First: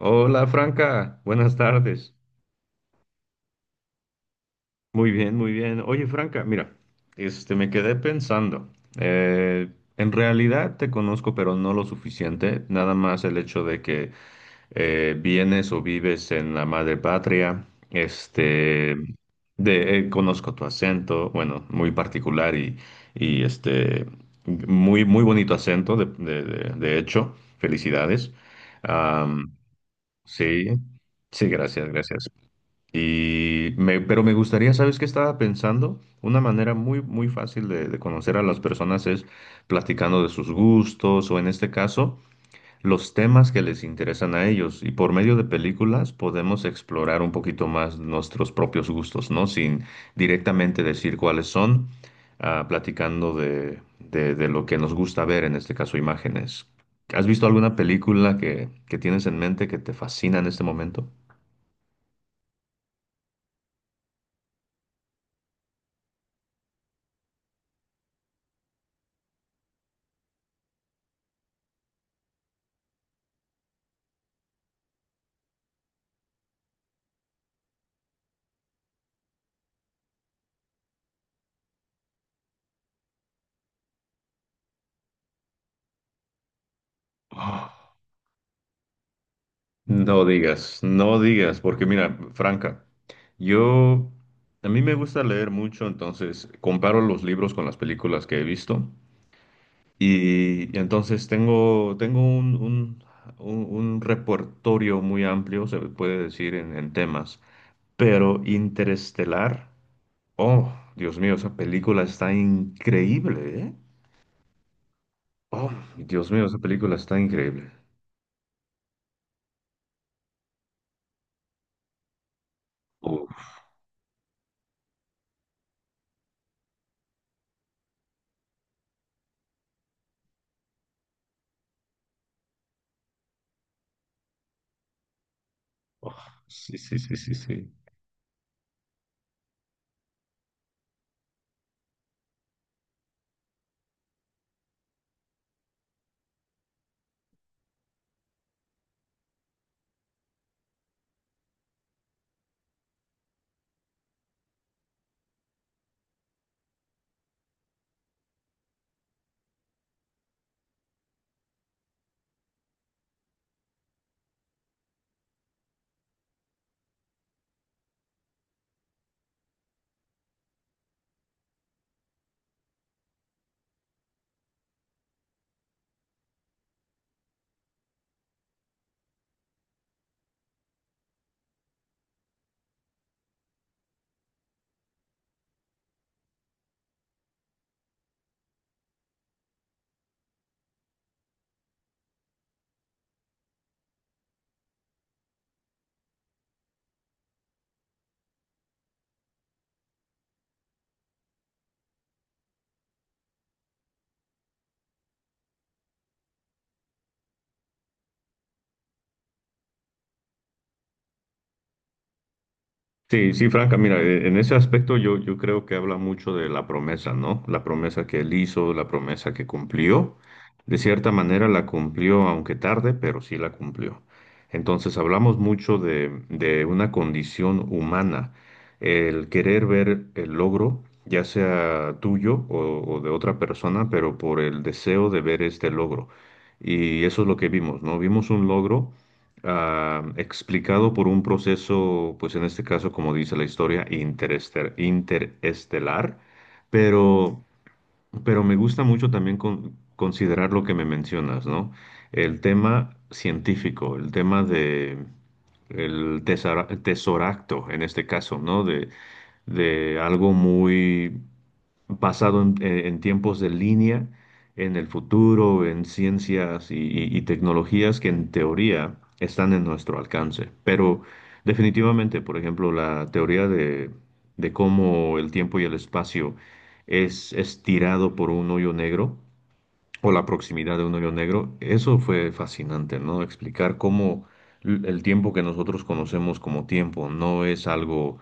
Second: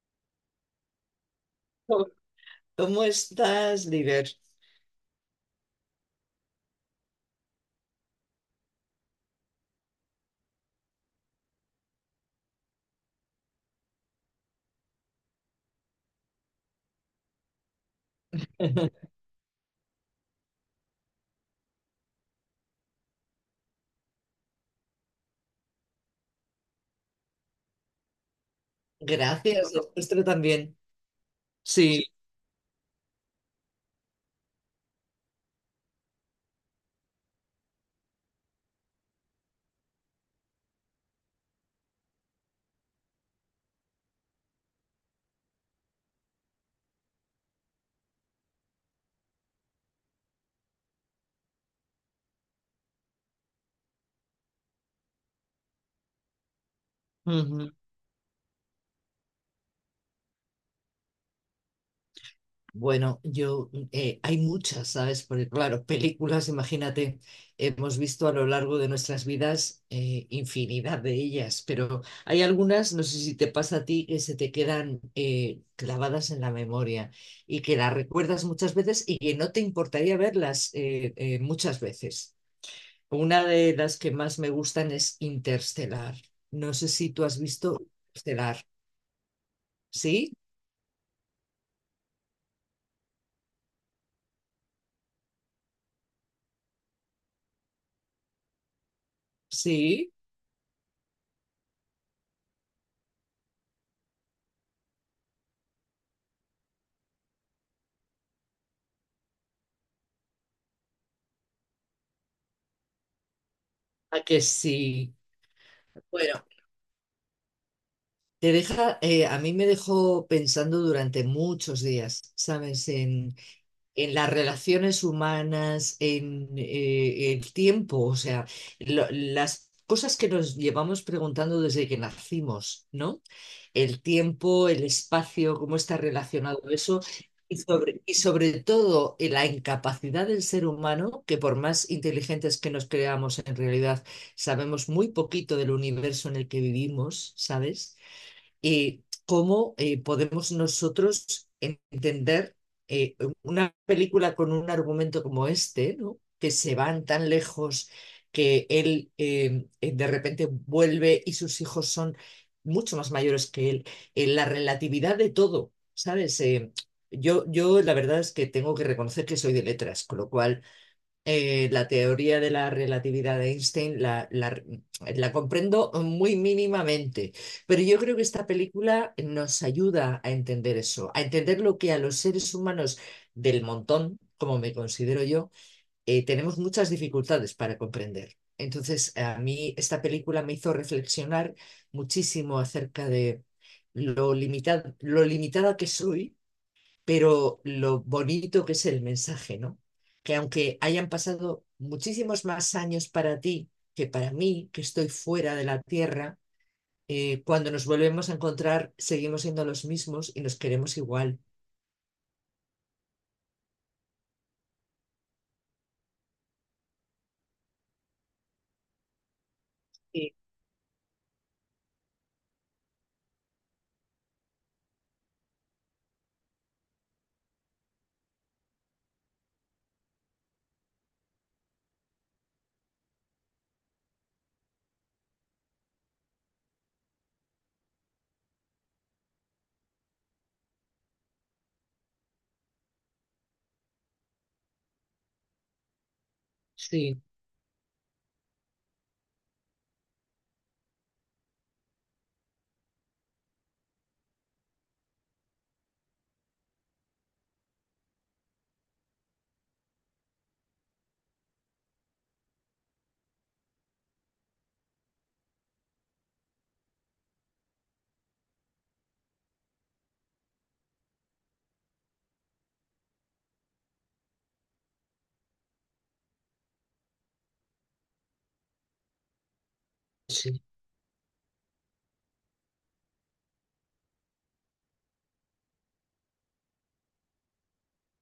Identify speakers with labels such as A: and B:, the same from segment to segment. A: Hola Franca, buenas tardes.
B: ¿Cómo estás, líder?
A: Muy bien, muy bien. Oye Franca, mira, este me quedé pensando. eh, en realidad te conozco, pero no lo suficiente. Nada más el hecho de que vienes o vives en la madre patria. Este, conozco tu acento, bueno, muy particular y muy, muy bonito acento, de hecho. Felicidades. Am,
B: Gracias, el
A: sí,
B: también.
A: sí, gracias,
B: Sí.
A: gracias. Pero me gustaría, ¿sabes qué estaba pensando? Una manera muy, muy fácil de conocer a las personas es platicando de sus gustos o, en este caso, los temas que les interesan a ellos. Y por medio de películas podemos explorar un poquito más nuestros propios gustos, ¿no? Sin directamente decir cuáles son, platicando de lo que nos gusta ver, en este caso, imágenes. ¿Has visto
B: Ujú.
A: alguna película que tienes en mente que te fascina en este momento?
B: Bueno, yo, hay muchas, ¿sabes? Porque claro, películas, imagínate, hemos visto a lo largo de nuestras vidas infinidad de ellas, pero hay algunas, no sé si te pasa a ti, que se te quedan clavadas en la memoria y que las recuerdas muchas veces y que no te importaría verlas muchas veces. Una de las que más me gustan es Interstellar. No sé si tú has visto Interstellar.
A: No
B: ¿Sí?
A: digas, no digas, porque mira, Franca, yo, a mí me gusta leer mucho, entonces comparo los libros con las películas que he visto
B: ¿Sí?
A: y entonces tengo, tengo un repertorio muy amplio, se puede decir, en temas, pero Interestelar, oh, Dios mío, esa película está increíble, ¿eh?
B: ¿A que sí?
A: Oh, Dios
B: Bueno,
A: mío, esa película está increíble.
B: te deja, a mí me dejó pensando durante muchos días, ¿sabes?
A: Uf,
B: En las relaciones humanas, en el tiempo, o sea, las cosas que nos llevamos preguntando desde que nacimos, ¿no? El tiempo, el espacio, cómo está
A: oh,
B: relacionado
A: sí, sí,
B: eso.
A: sí, sí, sí.
B: Y sobre todo la incapacidad del ser humano, que por más inteligentes que nos creamos, en realidad sabemos muy poquito del universo en el que vivimos, ¿sabes? Cómo podemos nosotros entender eh, una película con un argumento como este, ¿no? Que se van tan lejos que él de repente vuelve y sus hijos son mucho más mayores que él. La relatividad de todo, ¿sabes? Yo, la verdad es que tengo que reconocer que soy de letras, con lo cual la teoría de la relatividad de Einstein la comprendo muy mínimamente, pero yo creo que esta película nos ayuda a entender eso, a entender lo que a los seres humanos del montón, como me considero yo, tenemos muchas dificultades para comprender. Entonces, a mí esta película me hizo reflexionar muchísimo acerca de lo limitada que soy, pero lo bonito que es el mensaje, ¿no? Que aunque hayan pasado muchísimos más años para ti que para mí, que estoy fuera de la Tierra, cuando nos volvemos a encontrar seguimos siendo los mismos y nos queremos igual.
A: Sí, sí, Franca, mira, en ese aspecto yo creo que habla mucho de la promesa, ¿no? La promesa que él hizo, la promesa que cumplió.
B: Sí,
A: De cierta manera la cumplió, aunque tarde, pero sí la cumplió. Entonces hablamos mucho de una condición humana, el querer ver el logro, ya sea tuyo o de otra persona, pero por el deseo de ver este logro. Y eso es lo que vimos, ¿no? Vimos un logro explicado por un proceso, pues en este caso, como dice la historia, interestelar,
B: sí,
A: pero, pero me gusta mucho también considerar lo que me mencionas, ¿no? El tema científico, el tema de el tesoracto, en este caso, ¿no? De algo muy basado en tiempos de línea, en el futuro, en ciencias y tecnologías que en teoría están en nuestro alcance. Pero definitivamente, por ejemplo, la teoría de cómo el tiempo y el espacio es estirado por un hoyo negro, o la
B: sí.
A: proximidad de un hoyo negro, eso fue fascinante, ¿no? Explicar cómo el tiempo que nosotros conocemos como tiempo no es algo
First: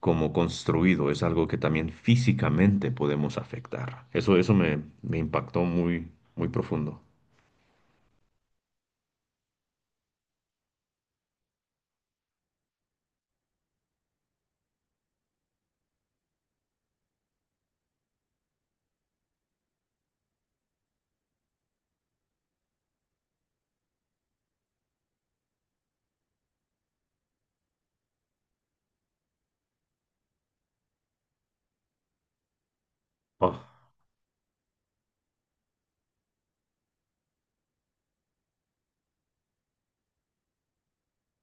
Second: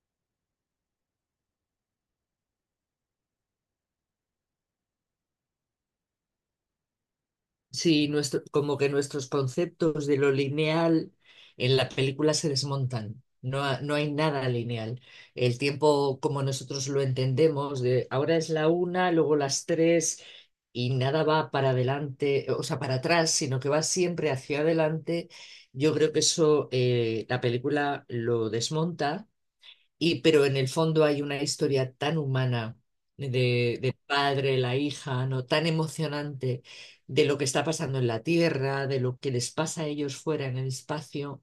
A: como construido, es algo que también físicamente podemos afectar. Eso, me impactó muy, muy profundo.
B: Sí, nuestro, como que nuestros conceptos de lo lineal en la película se desmontan. No, no hay nada lineal. El tiempo, como nosotros lo entendemos, de ahora es la una, luego las tres, y nada va para adelante, o sea, para atrás, sino que va siempre hacia adelante. Yo creo que eso, la película lo desmonta y, pero en el fondo hay una historia tan humana
A: Oh,
B: de, del padre, la hija, ¿no? Tan emocionante de lo que está pasando en la Tierra, de lo que les pasa a ellos fuera en el espacio.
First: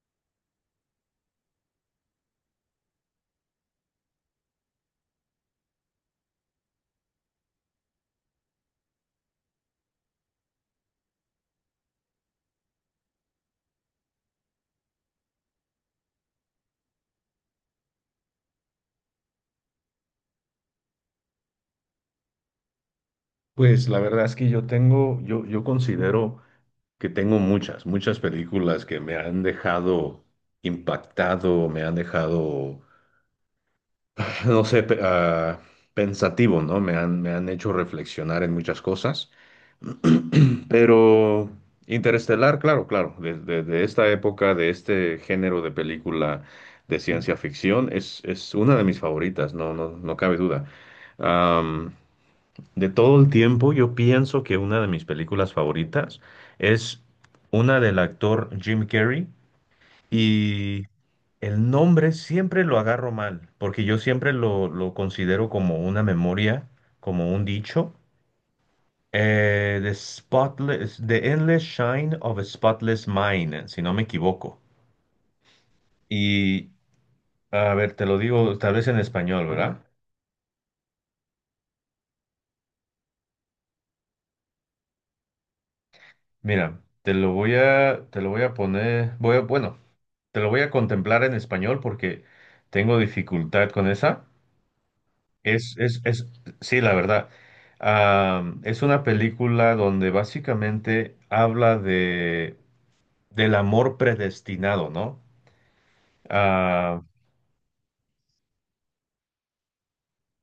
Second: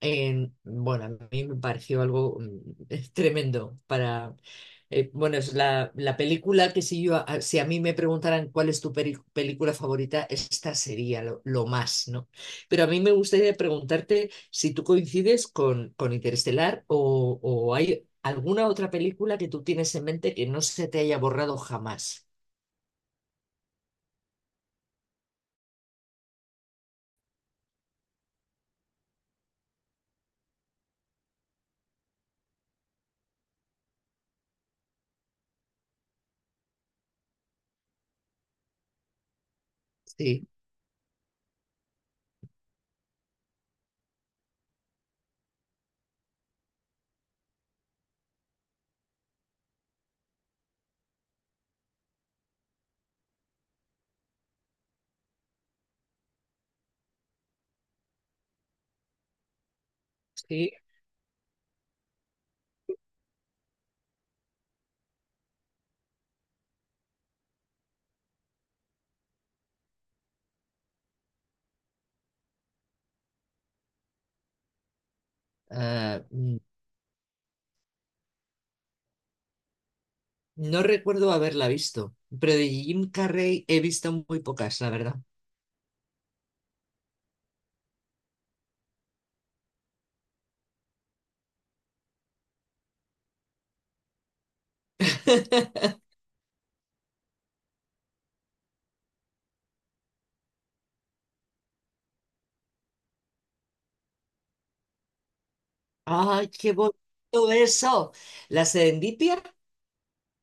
B: Bueno, a mí me pareció algo tremendo para... bueno, es la, la película que si yo, si a mí me preguntaran cuál es tu película favorita, esta sería lo más, ¿no? Pero a mí me gustaría preguntarte si tú coincides con Interestelar o hay alguna otra película que tú tienes en mente que no se te haya borrado jamás.
A: pues la verdad es que yo tengo, yo considero que tengo muchas, muchas películas que me han dejado impactado, me han dejado no sé, pensativo, ¿no? Me han hecho reflexionar en muchas cosas.
B: Sí,
A: Pero Interestelar, claro, claro, desde de esta época, de este género de película de ciencia ficción, es una de mis favoritas, no, no, no cabe duda. Am, de todo el tiempo, yo pienso que una de mis películas favoritas es una del actor Jim Carrey.
B: sí.
A: Y el nombre siempre lo agarro mal, porque yo siempre lo considero como una memoria, como un dicho. The spotless, the endless shine of a spotless mind, si no me equivoco.
B: Ah, mm,
A: Y a ver, te lo digo tal vez en español, ¿verdad?
B: no recuerdo haberla visto, pero de Jim Carrey he visto muy pocas, la verdad.
A: Mira, te lo voy a poner, bueno, te lo voy a contemplar en español porque tengo dificultad con esa. Es, sí, la verdad. Ah, es una película donde básicamente habla del amor predestinado, ¿no?
B: Ay, qué
A: Ah,
B: bonito eso. La Serendipia.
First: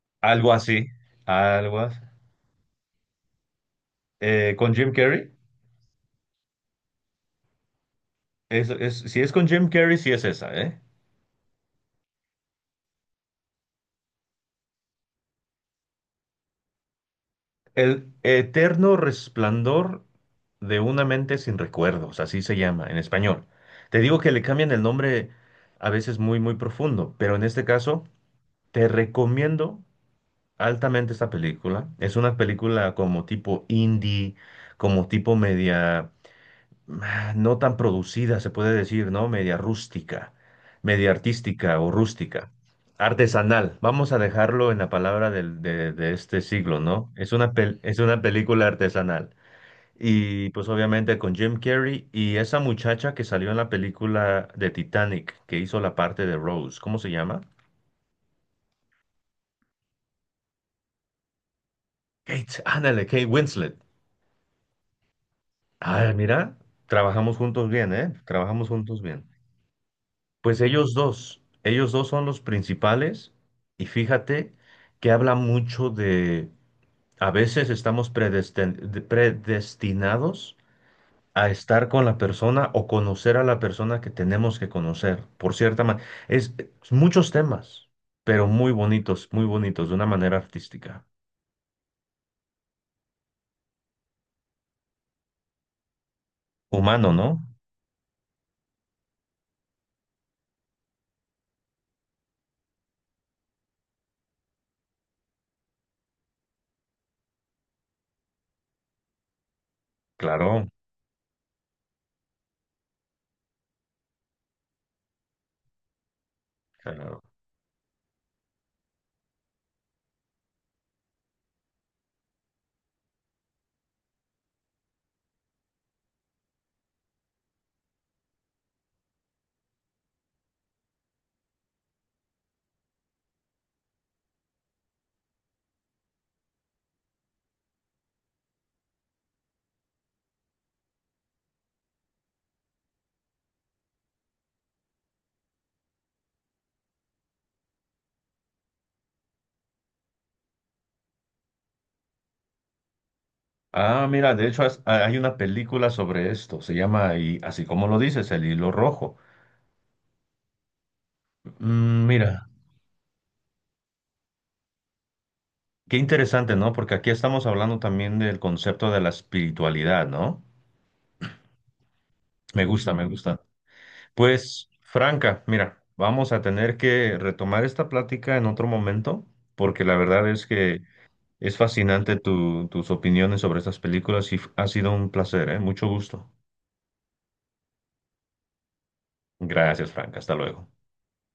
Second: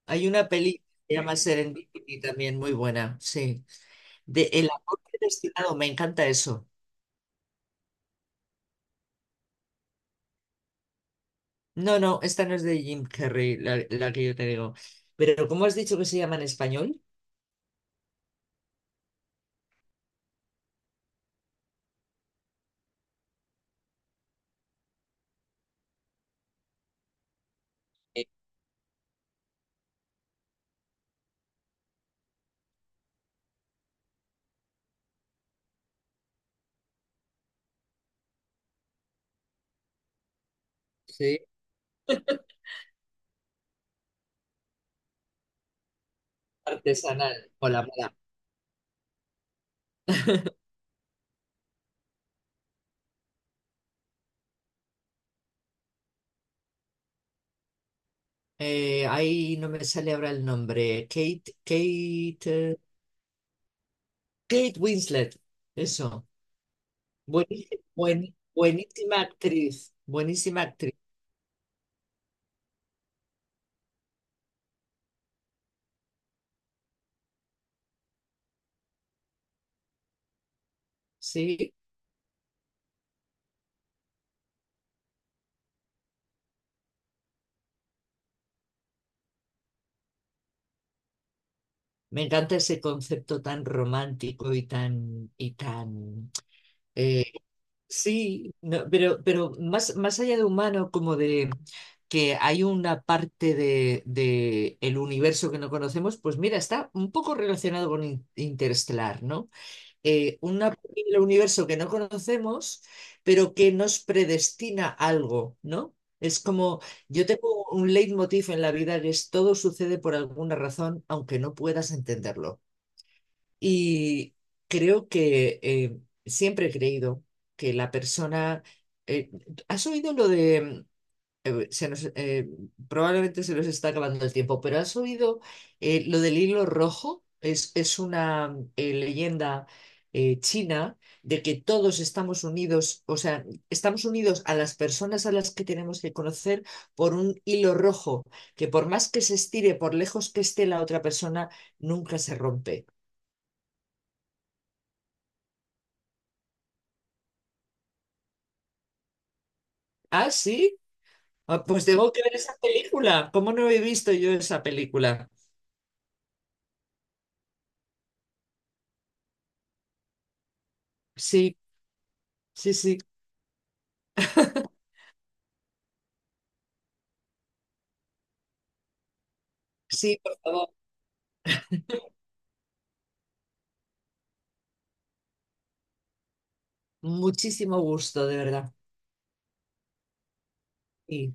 B: Hay una
A: algo
B: película
A: así,
B: que se llama
A: algo así.
B: Serendipity también muy buena. Sí. De El
A: ¿Con Jim
B: amor
A: Carrey?
B: predestinado. Me encanta eso.
A: Si es con Jim Carrey, sí es esa, ¿eh?
B: No, no, esta no es de Jim Carrey, la que yo te digo. Pero ¿cómo has dicho que se llama en español?
A: El eterno resplandor de una mente sin recuerdos, así se llama en español. Te digo que le cambian el nombre a veces muy, muy profundo, pero en este caso
B: Eh,
A: te recomiendo altamente esta película. Es una película como tipo indie, como tipo media, no tan producida, se puede decir, ¿no? Media rústica, media
B: Sí.
A: artística o rústica. Artesanal, vamos a dejarlo en la palabra de este siglo, ¿no? Es
B: Artesanal
A: una,
B: o la
A: es
B: moda.
A: una película artesanal. Y pues obviamente con Jim Carrey y esa muchacha que salió en la película de Titanic, que hizo la parte de Rose, ¿cómo se llama?
B: Ahí no me sale ahora el nombre. Kate,
A: Kate,
B: Kate,
A: ándale, Kate Winslet.
B: Kate Winslet.
A: Ah,
B: Eso.
A: mira, trabajamos juntos
B: Buenísima,
A: bien, ¿eh?
B: buen,
A: Trabajamos juntos
B: buenísima
A: bien.
B: actriz.
A: Pues
B: Buenísima actriz.
A: ellos dos son los principales y fíjate que habla mucho de, a veces estamos predestinados a
B: Sí,
A: estar con la persona o conocer a la persona que tenemos que conocer, por cierta manera. Es muchos temas, pero muy bonitos, de una manera artística.
B: me encanta ese concepto tan romántico y tan,
A: Humano,
B: eh,
A: ¿no?
B: sí, no, pero más, más allá de humano, como de que hay una parte de el universo que no conocemos, pues mira, está un poco relacionado con Interestelar, ¿no?
A: Claro,
B: Una posible universo que no conocemos, pero que nos predestina algo, ¿no? Es como,
A: claro.
B: yo tengo un leitmotiv en la vida que es todo sucede por alguna razón, aunque no puedas entenderlo. Y creo que siempre he creído que la persona... eh, ¿has oído lo de se nos, probablemente se nos está acabando el tiempo, pero ¿has oído lo del hilo rojo? Es una leyenda china de que todos estamos unidos, o sea, estamos unidos a las personas a las que tenemos que conocer por un hilo rojo, que por más que se estire, por lejos que esté la otra persona, nunca se rompe.
A: Ah, mira, de hecho hay una película sobre esto, se llama, y así como lo dices, El Hilo Rojo.
B: ¿Ah, sí? Ah, pues
A: Mm,
B: tengo que ver
A: mira,
B: esa película. ¿Cómo no he visto yo esa película?
A: qué interesante, ¿no? Porque aquí estamos hablando también del concepto de la espiritualidad, ¿no?
B: Sí,
A: Me
B: sí,
A: gusta,
B: sí.
A: me gusta. Pues, Franca, mira, vamos a tener que retomar esta plática en otro momento, porque la
B: Sí,
A: verdad
B: por
A: es
B: favor.
A: que es fascinante tus opiniones sobre estas películas y ha sido un placer, ¿eh? Mucho gusto.
B: Muchísimo gusto, de verdad.
A: Gracias, Franca, hasta luego.
B: Y